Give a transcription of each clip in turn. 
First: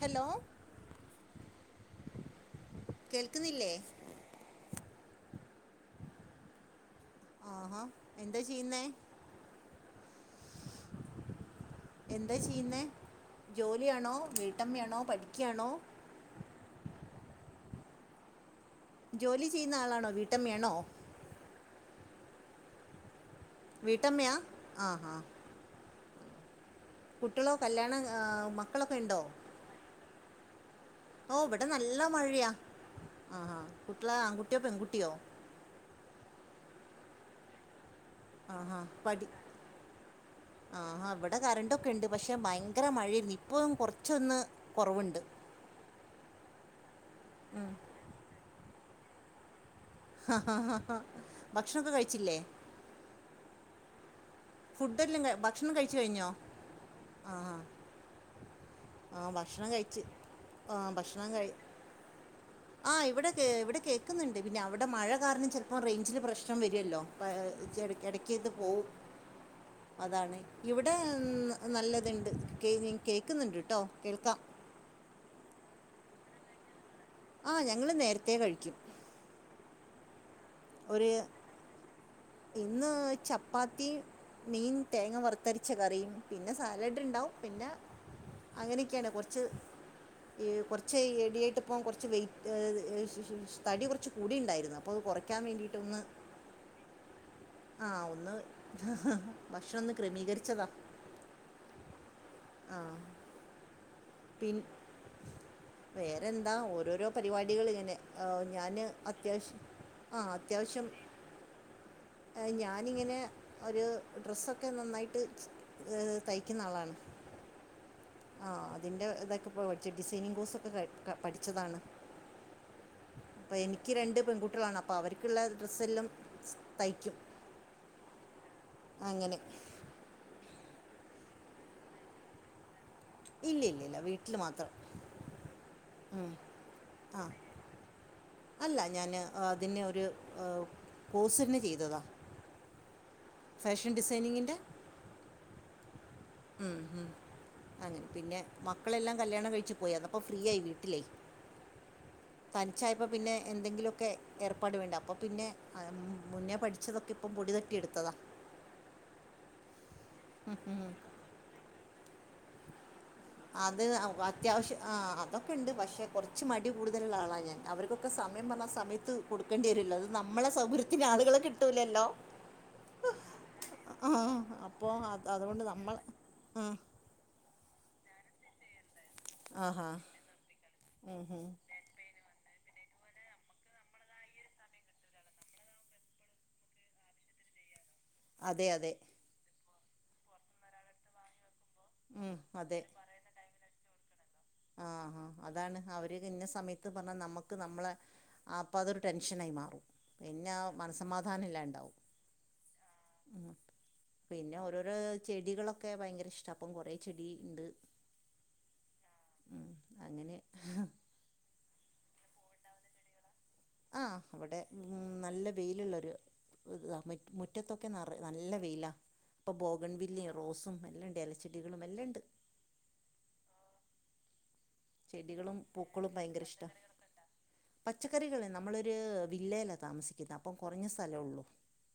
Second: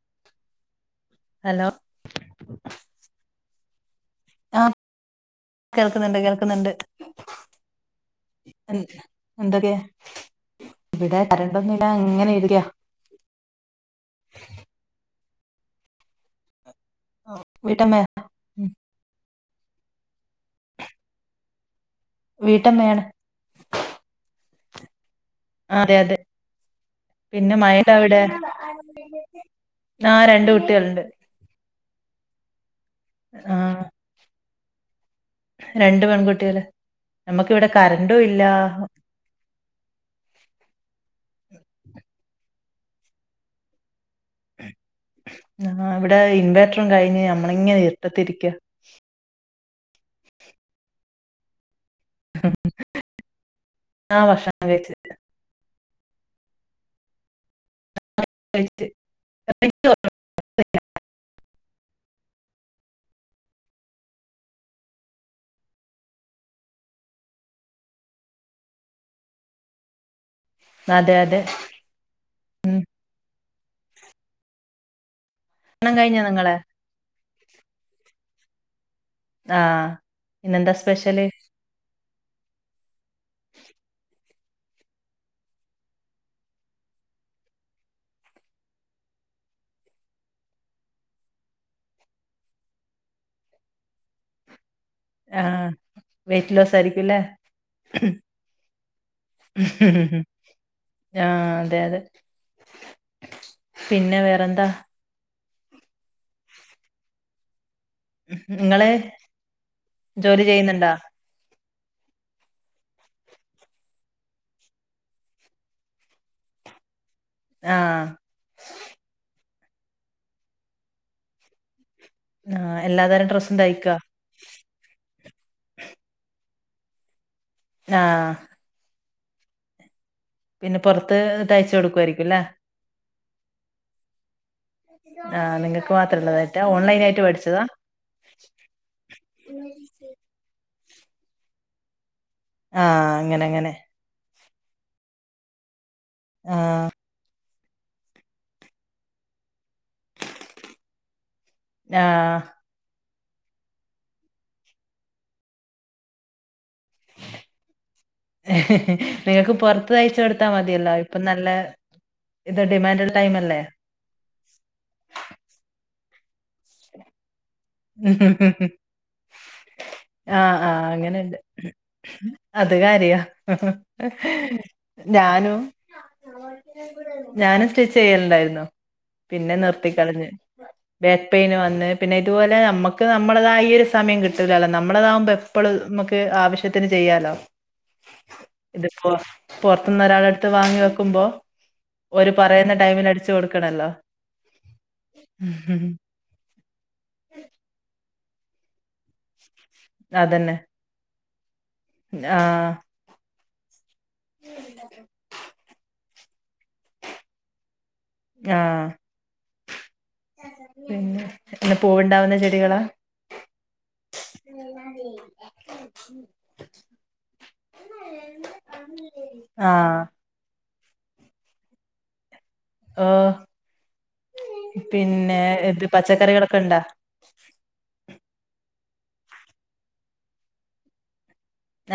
Hello hello കേൾക്ക്ന്നില്ലേ? ആഹ് കേൾക്ക്ന്ന്ണ്ട്, കേൾക്ക്ന്ന്ണ്ട്. ആഹാ എന്താ ഉം ചെയ്യുന്നേ എന്തൊക്കെ? ഇവിടെ കരണ്ടൊന്നുല്ല അങ്ങെനെ എന്താ ഇരിക്ക. ചെയ്യുന്നേ ജോലിയാണോ, വീട്ടമ്മയാണോ, പഠിക്ക്യായാണോ? വീട്ടമ്മേ ജോലി ചയ്യുന്ന ആളാണോ വീട്ടമ്മയാണോ? വീട്ടമ്മയാണ്. വീട്ടമ്മയാ ആഹ്, ആഹ് അതെ, അതെ കുട്ടികളോ പിന്നെ മയെണ്ടോ കല്യാണം ആ, അവിടെ മക്കളൊക്കെ ഉണ്ടോ ആരണ്ട് കുട്ടിയാൾണ്ട്. ഓഹ് ഇവിടെ ന്നല്ലെ മഴയാ ആഹ് ആഹ് കുട്ടിയൾ ആൺകുട്ടിയോ പെൺകുട്ടിയോ? രണ്ട് പെൺകുട്ടികള് ന്നമ്മക്കിവിടെ കറണ്ടുല്ല. പടി ആഹ ഇവടെ കറെണ്ടൊക്കെ ഇണ്ട് പക്ഷെ ഭയെ ങ്കെരെ മഴയാര്ന്ന് ഇപ്പോ കൊർച്ചൊന്ന് ആഹ് ഇവിടെ ഇൻവേർട്ടെറും കഴ്‌ഞ്ഞ് ഉം. ന്നമ്മളിങ്ങെനെ ഇർട്ടെത്തിരിക്ക. ഭക്ഷണൊക്കെ കഴ്‌ ആഹ് ഭക്ഷ ഫുടെല്ലാം ഭക്ഷണം കഴ്‌ച്ച് കഴിഞ്ഞോ ആഹ്, കഴിച്ച് ആഹ് ആഹ് ഭക്ഷണം കഴ്‌ച്ച് ആഹ് ഭക്ഷണം കഴ്‌ ആഹ് ഇവിടെ കേ ഇവിടെ കേൾക്കുന്നുണ്ട് പിന്നെ അവിടെ മഴ കാര്ണം ചെൽപ്പം റേയ്ഞ്ചിൽ പ്രശ്നം വെര്ല്ലോ? എട് എടെക്ക്ന്ന് പോവും. അതാണ് ഇവിടെ അതെ അതെ ന്നല്ലെത്ണ്ട് ഉം കേൾക്കുന്നുണ്ട്ട്ടോ കേൾക്കാം. ണം കഴ്‌ഞ്ഞോ ന്നിങ്ങെള്? ആഹ് ഞങ്ങള് ന്നേര്ത്തെകഴിക്കും. ആഹ് ഇന്നെന്താ ഒരു സ്പെഷ്യല്? ഇന്ന് ചപ്പാത്തീം മീൻ തേങ്ങ വർത്തരച്ച കറിയും പിന്നെ സാലെഡ് ഇണ്ടാവും പിന്നെ അങ്ങനെക്കെണ് കൊറച്ച് കുറച്ച് എഡിയായിട്ട്പ്പ കുറച്ച് വെയിറ്റ് തടി കുറച്ച് കൂടി ഉണ്ടായിരുന്ന അപ്പോന്ന് കുറക്കൻ വേണ്ടിട്ട ഒന്ന് വെയ്റ്റിലസയിരിക്കുംല്ലേ? ആഹ് ഒന്ന് ഭക്ഷണംന്ന് ക്രമീകരിച്ചതാ. ആഹ് അതെ അതെ ആഹ് പിന്നെ പിൻ വേറെന്താ വേറെന്താ ഓരോരോ പരിപാടികളിങ്ങനെ. ഞാന് നിങ്ങള് അത്യാവശ്യം ആ ജോലി അത്യാവശ്യം. ചെയ്യുന്നുണ്ടാ ഞാനിങ്ങനെ ഒരു ഡ്രസ്സൊക്കെ നന്നായിട്ട് തയ്ക്കുന്ന ആളാണ്. ആഹ് ആഹ് അതിൻ്റെ ഇതൊക്കെ ഇപ ഡിൈനിങ് കോഴ്സ്ക്കെ പഠിച്ചതാണ്. ആഹ് എല്ലാതരം അപ്പ ഡ്രസ്സും എനിക്ക് തയ്ക്കോ രണ്ട് പെൺകുട്ടികളാണ്. അപ്പ അവർക്കുള്ള ഡ്രസ്സെല്ലാം തയ്ക്കും. ആഹ് അങ്ങനെ പിന്നെ പുറത്ത് തയ്ച്ച കൊടുക്കയിരിക്കും ല്ലേ? ഇല്ല ഇല്ലില്ല വീ ട്ടില് മാത്രം. ആഹ് നിങ്ങക്ക് ഉം. മാത്രംള്ളതായിട്ടാ ആ ഓൺലൈൻയിട്ട് പഠിച്ചതാ? അല്ല ഞാന് അതിനെ ഒരു കോഴ്സന്നെ ചെയ്തതാ. ആഹ് അങ്ങനെ അങ്ങനെ ഫാഷൻ ഡിസൈനിങ്ങിന്റെ ആഹ് ഉം അങ്ങനെ പിന്നെ മക്കളെല്ലാം കല്യാണം കഴിച്ചു പോയി അന്നപ്പോ ഫ്രീയയി വീട്ടിലേ. ആഹ് തനിച്ചായപ്പോ പിന്നെ എന്തെങ്കിലക്കെ ഏർപ്പാട് വേണ്ട അപ്പോ പിന്നെ മുന്നേ പഠിച്ചതൊക്കെ അപ്പം പൊടി തട്ടി എടുത്തതാ. നിങ്ങൾക്ക് പുറത്ത് തയച്ച കൊടുത്താ ഉം, ഉം. മതിയല്ലോ ഇപ്പ നല്ല ഇത് ഡിമാൻഡ് അത് അത്യാവശ്യം ആ അതൊക്കെണ്ട് പക്ഷെ കുറച്ച് മടി കൂടുതലുള്ള ആളാണ് ഞാൻ. അവർക്കൊക്കെ സമയം പറഞ്ഞാ സമയത്ത് കൊടുക്കേണ്ടിരുല്ലോ അത് നമ്മളെ ആഹ് ആഹ് സൗകര്യത്തിന് അങ്ങനെണ്ട് ആളുകളെ കിട്ടൂലല്ലോ. അത് കാര്യാ ആഹ് അപ്പൊ ഞാനും അതുകൊണ്ട് നമ്മൾ ആ ഞാനും സ്റ്റിച്ച് ചെയ്യലുണ്ടായിരുന്നു. പിന്നെ ആഹാ നിർത്തി കളഞ്ഞ് ഉം, ബാക്ക് ഉം. പെയിന് വന്ന് പിന്നെ ഇതുപോലെ നമ്മുക്ക് നമ്മളതയ ഒരു സമയം കിട്ടൂലല്ലോ നമ്മളതാവമ്പോ എപ്പഴും നമുക്ക് ആവശ്യത്തിന് ചെയ്യാലോ. അതെ അതെ ഇതിപ്പോ പുറത്തുന്ന് ഒരാളടുത്ത് വാങ്ങി വെക്കുമ്പോ ഒരു ഉം, പറയുന്ന ടൈമിൽ അടിച്ചു കൊടുക്കണല്ലോ. ആഹാ അതാണ് ഉം. അവ ന്ന സമയത്ത് പറഞ്ഞ നമ്മക്ക് നമ്മളെ അപ്പത്തൊരു ടെൻഷൻ ആയി മാറും. മനസമാധാനംല്ലാണ്ടാവും. ആഹ് ഉം പിന്നെ ഓരോരോ ചെടികളൊക്കെ ഭയങ്കര ഇഷ്ട. പ്പം കുറെ ചെടി ണ്ട്. ആഹ് അങ്ങനെ പിന്നെ പൂവുണ്ടാവുന്ന ചെടികളാ? ആഹ് അവിടെ നല്ല വെയിലുള്ളൊരു ഇതാ മുറ്റത്തൊക്കെ നല്ല വെയിലാ. ഇപ്പൊ ആ ബോഗൺ വില്ലിയ റോസും എല്ലണ്ട് ഇലച്ചെടികളും എല്ലണ്ട്. ഓ പിന്നെ ചെടികളും പച്ചക്കറികളൊക്കെണ്ടാ? പച്ചക്കറികളെ നമ്മളൊരു വില്ലേലാ താമസിക്കുന്ന അപ്പം കുറഞ്ഞ സ്ഥലള്ളൂ.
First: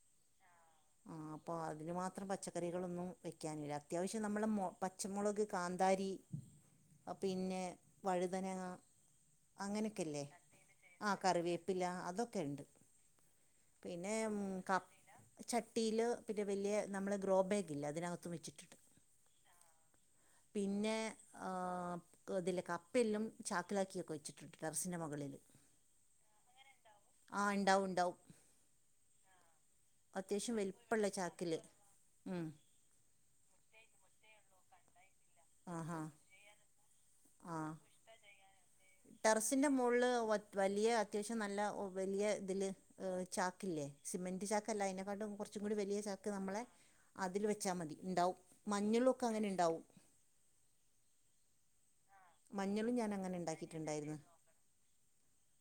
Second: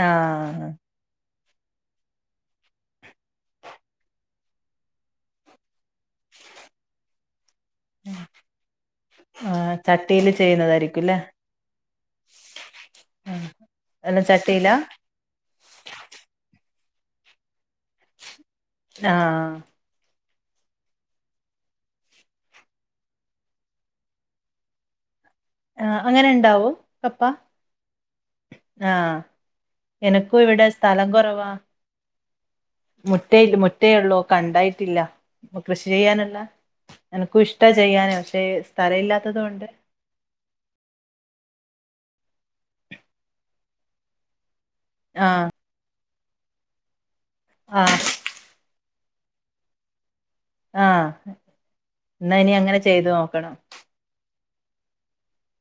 ആഹ് അപ്പൊ അതിന് മാത്രം പച്ചക്കറികളൊന്നും വെക്കാനില്ല അത്യാവശ്യം നമ്മളമൊ പ പച്ചമുളക് കാന്താരി പിന്നെ വഴുതനങ്ങാ ആ അങ്ങനെയൊക്കല്ലേ ചട്ടിയില് ചെയ്യുന്നതായിരിക്കും ആ അല്ലേ കറിവേപ്പില അതൊക്കെ ഉണ്ട് പിന്നെ അല്ല ചട്ടിയിലാ കപ്പ ചട്ടിയിൽ പിന്നെ വലിയ നമ്മളെ ഗ്രോ ബാഗില്ല അതിനകത്തും വെച്ചിട്ടിട്ട് ആഹ പിന്നെ ആഹ് ഇതില്ലേ കപ്പ ഇപ്പലും ചാക്കിലാക്കിയൊക്കെ വെച്ചിട്ടുണ്ട് ടെറസിൻ്റെ മുകളില് ആഹ് അങ്ങനെ ഉണ്ടാവും കപ്പ ഉണ്ടാവും ഉണ്ടാവും ആഹ എനക്കും ഇവിടെ സ്ഥലം കുറവാ ഉം മുറ്റേ ഒള്ളൂ കണ്ടായിട്ടില്ല ആ കൃഷി ഹാ ചെയ്യാനുള്ള എനക്കും ആ ഇഷ്ടാ ചെയ്യാന് പക്ഷേ സ്ഥലം ഇല്ലാത്തത്കൊണ്ട് [unintelligible] വലിയ അത്യാവശ്യം നല്ല വലിയ ചാക്ക് ഇല്ലേ സിമന്റ്‌ ചാക്ക് ക്കല്ല അതിനെക്കാട്ടും ആഹ് കുറച്ചും കൂടി വലിയ ചക്ക് നമ്മളെ അതിൽ വെച്ചാൽ മതി ആഹ് ഉണ്ടാവും മഞ്ഞളുക്കെ അങ്ങനെ ഇണ്ടാവും ആഹ എന്നാ ഇനി അങ്ങനെ ചെയ്ത് നോക്കണം ട്ടുണ്ടായിരുന്നു.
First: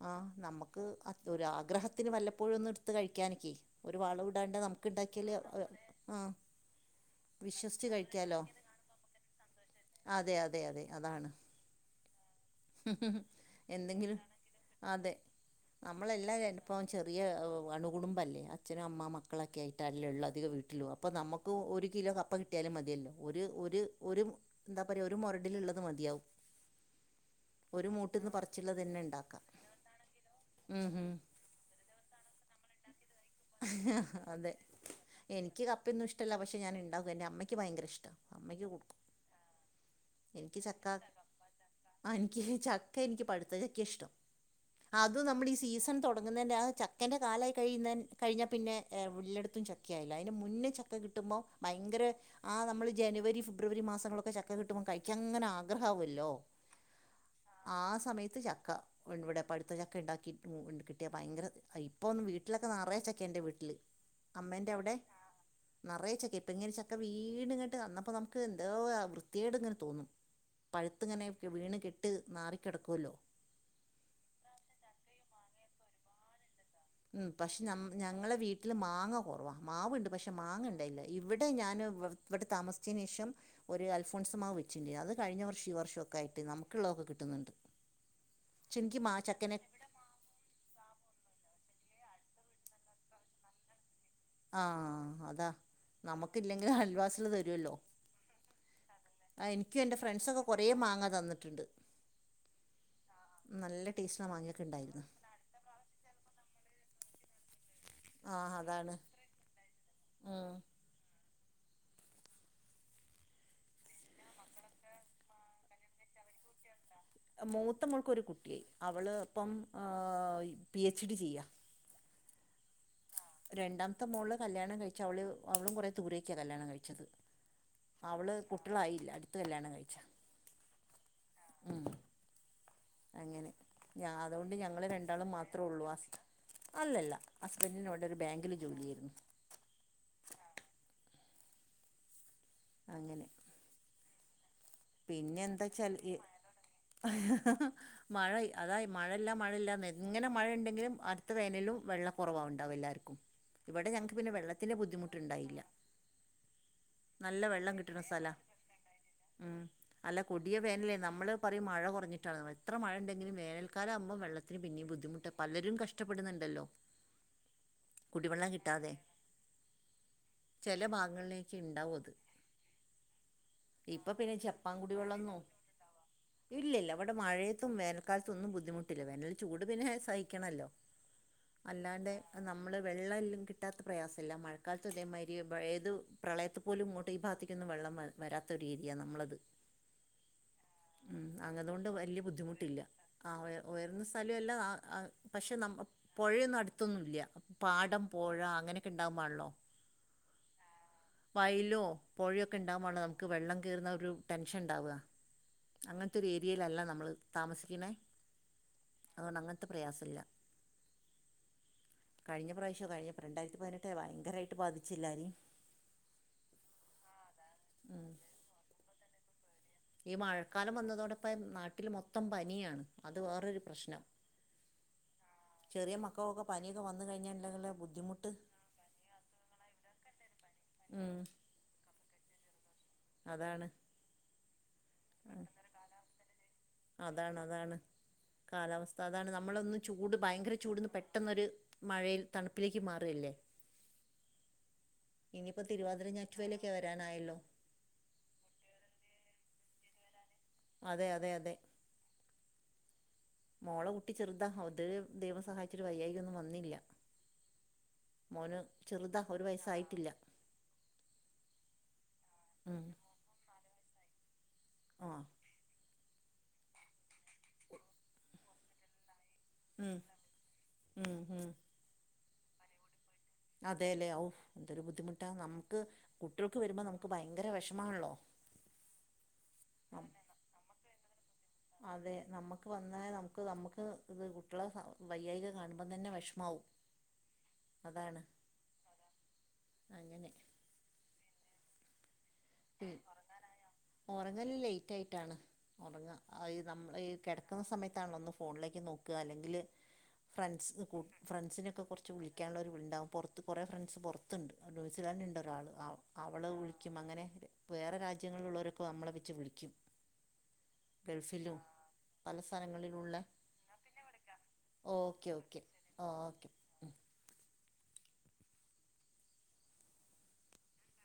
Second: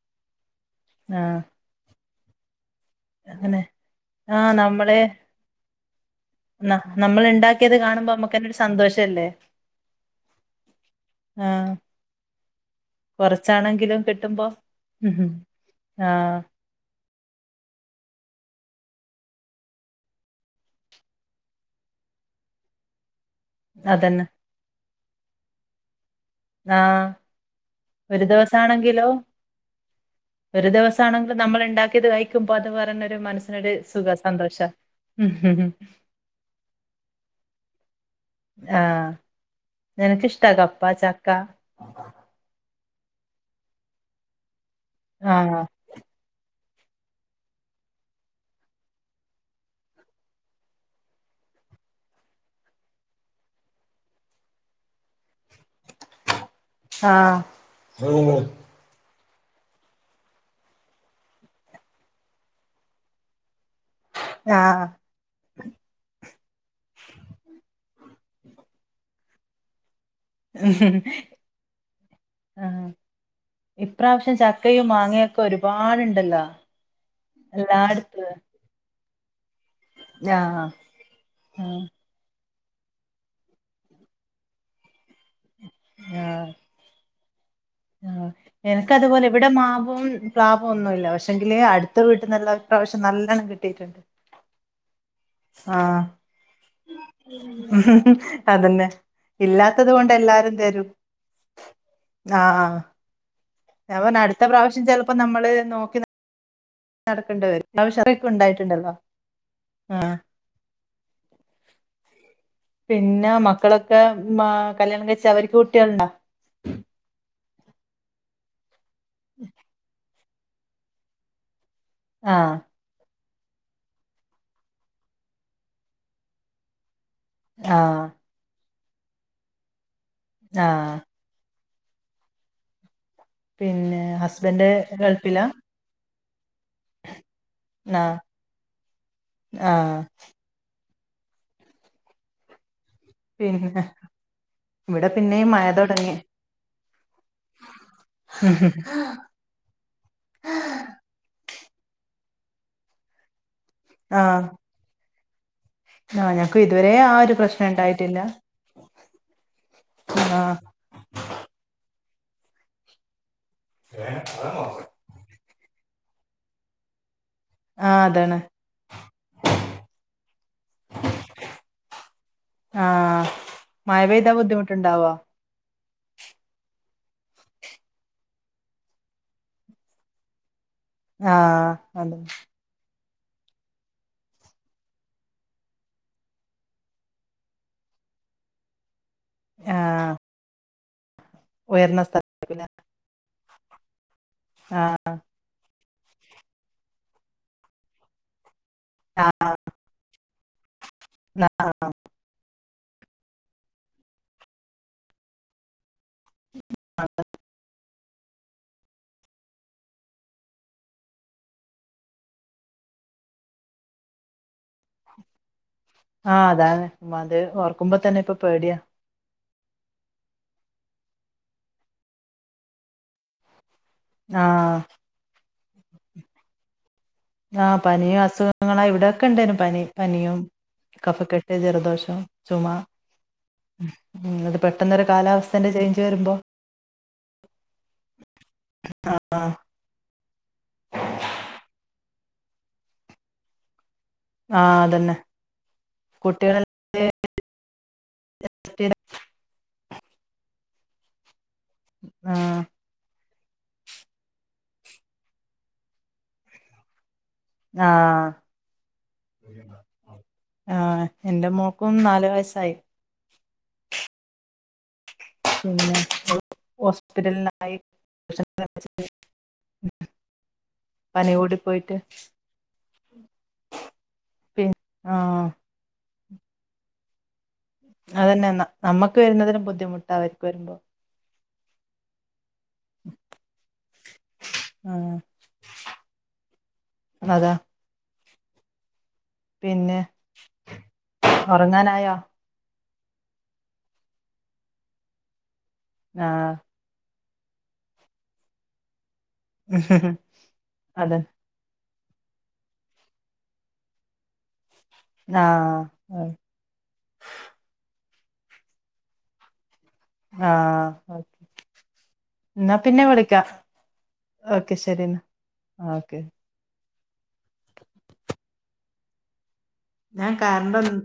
ആഹ് നമ്മക്ക് ആഹ് ഒരാഗ്രഹത്തിന് വല്ലപ്പോഴും ഒന്ന് കഴിക്കാനൊക്കെ അങ്ങനെ ഒരു വളം ആഹ് ഇടാതെ ഞമ്മക്കിണ്ടാക്കിയാൽ ന്ന നമ്മൾ ഇണ്ടാക്കിയത് കാണുമ്പോ നമ്മുക്ക്ന്നെരു സന്തോഷല്ലേ അതെ അതെ അതെ അതാണ് ആഹ് കുറച്ചാണെങ്കിലും എന്തെങ്കിലും കിട്ടുമ്പോ ആഹ് ഇപ്പോ ചെറിയ അണുകുടുംബ അല്ലെ അച്ഛനും അമ്മ മക്കളൊക്കെ ഇപ്പോ നമുക്കും ഒരു കിലോ കപ്പ കിട്ടിയാലും മതിയല്ലോ ഒരു ഒരു ഒരു അതന്നെ എന്താ പറയുക ഒരു മൊരഡിലിള്ളത് മതിയാവും ആഹ് മൂട്ടിൽ ഒരു നിന്ന് ദിവസ പറിച്ചുള്ളത് തന്നെ ആണെങ്കിലോ ഉണ്ടാക്കാം ഒരു ഉം ദിവസ ഉം ആണെങ്കിലും നമ്മൾ ഇണ്ടാക്കിയത് കഴിക്കുമ്പോ അത് വേറെന്നുരു മനസ്സിനൊരു സുഖ അതെ സന്തോഷം എനിക്ക് കപ്പയൊന്നും ഇഷ്ടല്ല പക്ഷെ ഞാൻ ഇണ്ടാക്കും എന്റെ അമ്മക്ക് ഭയങ്കര ഇഷ്ട ആഹ് എനിക്ക് ഇഷ്ട്ട കപ്പ ചക്ക ആഹ് എനിക്ക് ചക്ക എനിക്ക് പഴുത്ത ചക്ക ഇഷ്ടം അത് നമ്മുടെ ഈ ആഹ് സീസൺ തൊടങ്ങുന്നെന്റെ ആഹ് ചക്കെന്റെ കാലായി കഴിന്ന കഴിഞ്ഞാ പിന്നെ എല്ലെടത്തും ചക്ക ആയില്ല അതിന് മുന്നേ ച ക്കെ കിട്ടുമ്പോൾ ഭയങ്കര ആഹ് നമ്മള് ജനുവരി ഫെബ്രുവരി മാസങ്ങളൊക്കെ ചക്ക കിട്ടുമ്പോൾ കഴിക്കാൻ അങ്ങനെ ആഗ്രഹ ആവല്ലോ ആഹ് ആഹ് സമയത്ത് ചക്ക [unintelligible] [inaudible] അമ്മേന്റെ അവിടെ നെറയെ ചക്ക ഇപ്പോ ങ്ങനെ ചക്ക വീണ് ആകെ വൃത്തി കേട് തോന്നു [inaudible] വീണ് കെട്ട് ആഹ് നാറിക്കിടക്കുവല്ലോ ഇപ്രാവശ്യം ചക്കയും മാങ്ങയൊക്കെ ഒരുപാടുണ്ടല്ലോ ഉം പക്ഷെഞ എല്ലായിടത്ത് ഞങ്ങളെ വീട്ടിൽ മാങ്ങ കുറവാ മാവുണ്ട് പക്ഷെ ആഹ് മാങ്ങാണ്ടായില്ല ഇവിടെ ആഹ് ഞാൻ ഇവിടെ താമിച്ചതിനനേശം ഒരുൽഫോൺസ മാവ് വച്ചിണ്ണ അത് കഴിഞ്ഞ വഷം വർഷൊക്കെ ആയിട്ട് നമുക്കുള്ളതക്കെ കിട്ടും [unintelligible] ഉം എനക്ക് അതുപോലെ ഇവിടെ മാവും പ്ലാവോന്നുല്ല പക്ഷെ ങ്കിൽ അടുത്ത വീട്ടിൽന്ന് ഇപ്രാവശ്യം നല്ലോണം കിട്ടിക്കിണ് ആഹ അതാ നമുക്ക് ഇല്ലെങ്കും അൽവാസികൾ തരുല്ലോ അതന്നെ ആഹ് എനിക്കും ഇല്ലാത്തത് എൻറെ ഫ്രണ്ട്സൊക്കെ കുറെ മാങ്ങാ തന്നിട്ടുണ്ട് ആഹ നല്ല ആഹ് ഞാൻ ടേസ്റ്റുള്ള അടുത്ത മാങ്ങയൊക്കെ പ്രാവശ്യം ഉണ്ടായിരുന്നു ചിലപ്പോ നമ്മള് നോ നടക്കേണ്ടി വരും ആ അതാണ് [unintelligible] ഉം പിന്നെ മക്കളൊക്കെ മ കല്യാണം കഴിച്ച അവർക്ക് കുട്ടികളണ്ടാ മൂത്തമൾക്കൊരു കുട്ടിയായി അവള് ഇപ്പം പി എച്ച് ഡി ചെയ്യുക ആഹ് രണ്ടാമത്തെ മോള് കല്യാണം കഴിച്ച അവള് അവളും കുറെ ദൂരൊക്കെയാ കല്യാണം കഴിച്ചത് ആഹ് അവള് കുട്ടികളായില്ല അടുത്ത കല്യാണം കഴിച്ച ആഹ് ഉം ഉം പിന്നെ അതുകൊണ്ട് ഹസ്ബൻഡ് ഞങ്ങൾ രണ്ടാളും ഗൾഫിലാ മാത്രേ ഉള്ളൂ അല്ലല്ല ഹസ്ബൻറ്റിൻ ഇവിടെ ഒരു ബാങ്കിൽ ജോലി ആയിരുന്നു ആഹ അങ്ങനെ പിന്നെ ഇവിടെ പിന്നെ പിന്നെയും മഴ എന്താ വച്ചാൽ തുടങ്ങി മഴ ആഹ് അതായ മഴയെല്ലാം മഴയില്ലാ ഇങ്ങനെ മഴ ഉണ്ടെങ്കില അടുത്ത തേനലും വെള്ള കുറവാവുണ്ടാവും എല്ലാവർക്കും ഇവിടെ ഞങ്ങക്ക് പിന്നെള്ളത്തിന്റെ ബുദ്ധിമുട്ടുണ്ടായില്ല ആഹ ഞങ്ങക്ക് ഇതുവരെ ആ ഒരു പ്രശ്നം ഉണ്ടായിട്ടില്ല ഉ അല്ല കൊടിയ ആഹ് വേനല്ലേ നമ്മള് പറയും മഴ കുറഞ്ഞിട്ടാണ് എത്ര മഴയ ഉണ്ടെങ്കിലും വേനൽ ക്കാലം ആവുമ്പോം വെള്ളത്തിന് പിന്നേും ബുദ്ധിമുട്ട് പലരും കഷ്ടപ്പെടുന്നുണ്ടല്ലോ ആഹ് അതാണ് കുടിവെള്ളം കിട്ടാതെ ചില ഭാഗങ്ങളിലേക്ക് ഉണ്ടാവും അത് ആഹ് മഴ അപ്പൊ പെയ്താ പിന്നെ ജപ്പാൻ ബുദ്ധിമുട്ടുണ്ടാവോ കുടിവെള്ളം ന്നോ ഇല്ല ഇല്ല അവിടെ മഴയത്തും വേനൽക്കാലത്തുംന്നും ബുദ്ധിമുട്ടില്ല വേനൽ ചൂട് പിന്നെ സഹിക്കണല്ലോ ആഹ് അല്ലാണ്ട് അതെ നമ്മ നമ്മള് വെള്ളം കിട്ടാത്ത പ്രയാസമല്ല മഴക്കാലത്ത് അതേമാതിരി ഏതു പ്രളയ പോലും [unintelligible] വെള്ളം വരാത്ത ഒരു രീതി യ്യ നമ്മളത് ആഹ് ഉം അതൊണ്ട് ഉയർന്ന വലയ സ്ഥലത്തായിരിക്കുംല്ലേ ബുദ്ധിമുട്ടില്ല ആഹ് ഉയർന്ന സ്ഥല അല്ല ആഹ് പക്ഷെ നമ്മ പുഴയൊന്നും അടുത്തൊന്നുംല്ല പാടം പുഴ അങ്ങനെയൊക്കെ ഉണ്ടാകുമ്പള്ളോ ആഹ് വയലോ പുഴയൊക്കെ ഉണ്ടാവുമ്പോയാണ് നമുക്ക് വെള്ളം കയറുന്ന ഒരു ടെൻഷൻ ഉണ്ടാവുക അങ്ങനത്തെ ഒരു ഏരിയയിലല്ല നമ്മൾ താമസിക്കണേ അതുകൊണ്ട് അങ്ങനത്തെ പ്രയാസമില്ല കഴിഞ്ഞ പ്രാവശ്യം കഴിഞ്ഞപ്പോം രണ്ടായിരത്തി പതിനെട്ടേ ഭയങ്കരമായിട്ട് ബാധിച്ചില്ലാരും ആഹ് അതാണ്ത് ഓർക്കുമ്പോ ഉം. തന്നെ ഇപ്പൊ പേടിയാ ഈ മഴക്കാലം വന്നതോടൊപ്പം നാട്ടിൽ മൊത്തം പനിയാണ് അത് വേറൊരു പ്രശ്നം ആഹ് ചെറിയ മക്കൾക്കോക്കെ പനിയൊക്കെ വന്ന കഴിഞ്ഞാ ആഹ പനിയും അസുഖങ്ങളാ ഇവിടെക്കെ ഇണ്ടേനു പനി പനിയും ഉം കഫക്കെട്ട ജലദോഷം ചുമ അതാണ് ഉം അത് പെട്ടെന്നരു കാലാവസ്ഥന്റെ ചേഞ്ച് വരുമ്പോ അതാണ് അതാണ് കാലാവസ്ഥ അതാണ് ആഹ് നമ്മളൊന്ന് ചൂട് ഭയങ്കര ചൂട്ന്ന് പെട്ടെന്നൊരു മഴയിൽ തണുപ്പിലേക്ക് മാറല്ലേ ആഹ് അതന്നെ ഇനിയിപ്പോ തിരുവാതിരം കുട്ടികളെ ഞറ്റുവേലൊക്കെ വരാനായല്ലോ അതെ അതെ അതെ ആഹ് മോളെ കുട്ടി ചെറുതാ അത് ദൈവം സഹായിച്ചിട്ടരു വയ്യായിക ഒന്നും വന്നില്ല ആഹ് മോന് ചെറുതാ ഒരു വയസ്സായിട്ടില്ല ആഹ് എന്റെ മോക്കും നാാലു വയസ്സായി ഉം ആഹ് പിന്നെ ഹോസ്പിറ്റലിനായി [unintelligible] ഉം ഉം പനിയ ഉം കൂടി പോയിട്ട് അതെ ല്ലെ ഓ പി എന്തൊരു ബുദ്ധിമുട്ടാ ആഹ് നമുക്ക് കുട്ട വരുമ്പോ നമുക്ക് ഭയങ്കര വിഷമാണല്ലോ അതന്നെ ന- നമ്മക്ക് വരുന്നതിനും ബുദ്ധിമുട്ടാ വരുമ്പോ അതെ നമുക്ക് വന്നാൽ നമുക്ക് നമുക്ക് ഇത് കുട്ടികളെ ആഹ് വൈയായിക കാണുമ്പോം തന്നെ വിഷമാവും അതാ അതാണ് പിന്നെ അങ്ങനെ ഉറങ്ങാനായോ ഉറങ്ങല് ലേറ്റ് ആയിട്ടാണ് ഉറങ്ങ ആഹ് നമ്മള കിടക്കുന്ന സമയത്താണ ഒന്ന് ഫോണിലേക്ക് നോക്കുക അല്ലെങ്കിൽ ഫ്രണ്ട് ക അതെ ഫ്രണ്ട്സിനൊക്കെ കുറച്ച് വിളിക്കാനുള്ള ഒരു ആളുണ്ടകും പുറത്ത് കുറേ ഫ്രണ്ട്സ് പുറത്തുണ്ട് ന്യൂസിലാൻഡ് ഉണ്ട് ഒരാൾ ആഹ് അവള് ക്കും അങ്ങനെ വേറെ രാജ്യങ്ങളിലുള്ളവരൊക്കെ നമ്മളെ വെച്ച് വിളിക്കും ആഹ് ഗൾഫിലും പല ന്നാ പിന്നെ സ്ഥലങ്ങളിലുള്ള വിളിക്കാം ഓക്കെ ശരിന്നാ ഓക്കെ ഓക്കെ ആ ഓക്കെ ഞാൻ കരണ്ടൊന്ന്